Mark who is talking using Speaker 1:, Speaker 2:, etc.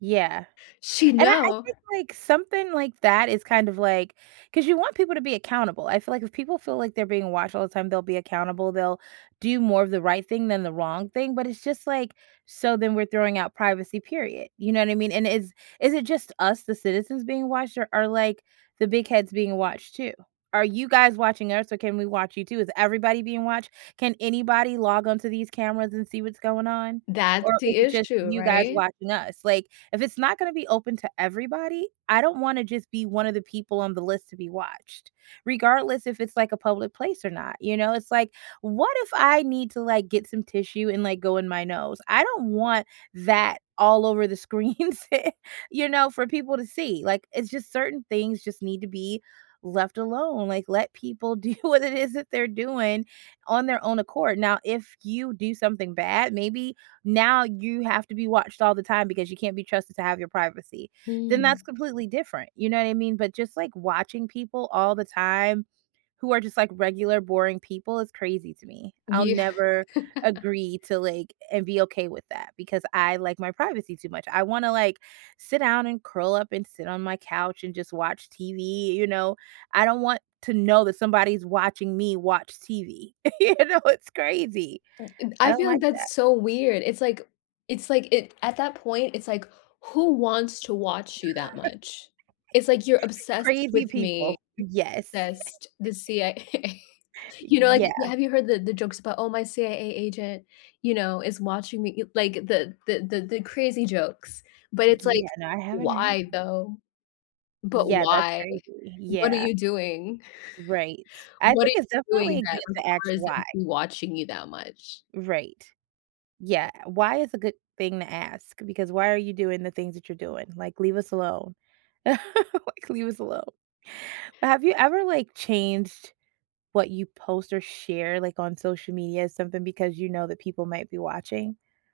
Speaker 1: Yeah,
Speaker 2: She
Speaker 1: and I I
Speaker 2: know?
Speaker 1: think, like, something like that is kind of, like 'cause you want people to be accountable. I feel like if people feel like they're being watched all the time, they'll be accountable, they'll do more of the right thing than the wrong thing, but it's just like so then we're throwing out privacy, period, you know what I mean? And is is it just us- the citizens- being watched, or are, like, the big heads being watched too? "Are you guys watching us, or can we watch you too? Is everybody being watched? Can anybody log on to these cameras and see what's going on?
Speaker 2: That's
Speaker 1: Or is
Speaker 2: the
Speaker 1: it just
Speaker 2: issue,
Speaker 1: you guys
Speaker 2: right?
Speaker 1: watching us?" Like, if it's not gonna be open to everybody, I don't wanna just be one of the people on the list to be watched, regardless if it's, like, a public place or not, you know? It's, like, what if I need to, like, get some tissue and, like, go in my nose? I don't want that all over the screens, you know, for people to see. Like, it's just certain things just need to be left alone, like, let people do what it is that they’re doing on their own accord. Now if you do something bad, maybe now you have to be watched all the time because you can't be trusted to have your privacy, then that's
Speaker 2: Mm.
Speaker 1: completely different, you know what I mean? But just, like, watching people all the time, who are just, like, regular boring people is crazy to me. I'll
Speaker 2: Yeah.
Speaker 1: never agree to, like and be okay with that because I like my privacy too much, I wanna, like, sit down and curl up and sit on my couch and just watch TV, you know? I don't want to know that somebody's watching me watch TV, you know, it's crazy.
Speaker 2: And
Speaker 1: I
Speaker 2: I
Speaker 1: don't
Speaker 2: feel like
Speaker 1: like that.
Speaker 2: that's so weird. It's like it's like it At that point, it's like, "Who wants to watch you that much? It's like you're obsessed
Speaker 1: Crazy
Speaker 2: with me."
Speaker 1: people. Yes.
Speaker 2: sessed The CIA A You know, like,
Speaker 1: Yeah.
Speaker 2: you Have you heard the the jokes about, "Oh, my CIA agent," you know, "is watching me?" you Like, the the the the crazy jokes, but it's like,
Speaker 1: Yeah. No, I haven't heard
Speaker 2: "Why, though? But,
Speaker 1: Yeah, that's
Speaker 2: why?
Speaker 1: crazy.
Speaker 2: What are
Speaker 1: Yeah.
Speaker 2: you doing
Speaker 1: Right. I
Speaker 2: What are
Speaker 1: think
Speaker 2: you
Speaker 1: it's
Speaker 2: doing
Speaker 1: definitely good
Speaker 2: that
Speaker 1: to ask,
Speaker 2: requires them
Speaker 1: "Why?"
Speaker 2: to be watching you that much?"
Speaker 1: Right. Yeah, uh, "Why?" is a good thing to ask because, "Why are you doing the things that you're doing?" like, "Leave us alone." Like, "Leave us alone." But have you ever, like, changed what you post or share, like, on social media, something, because you know that people might be watching?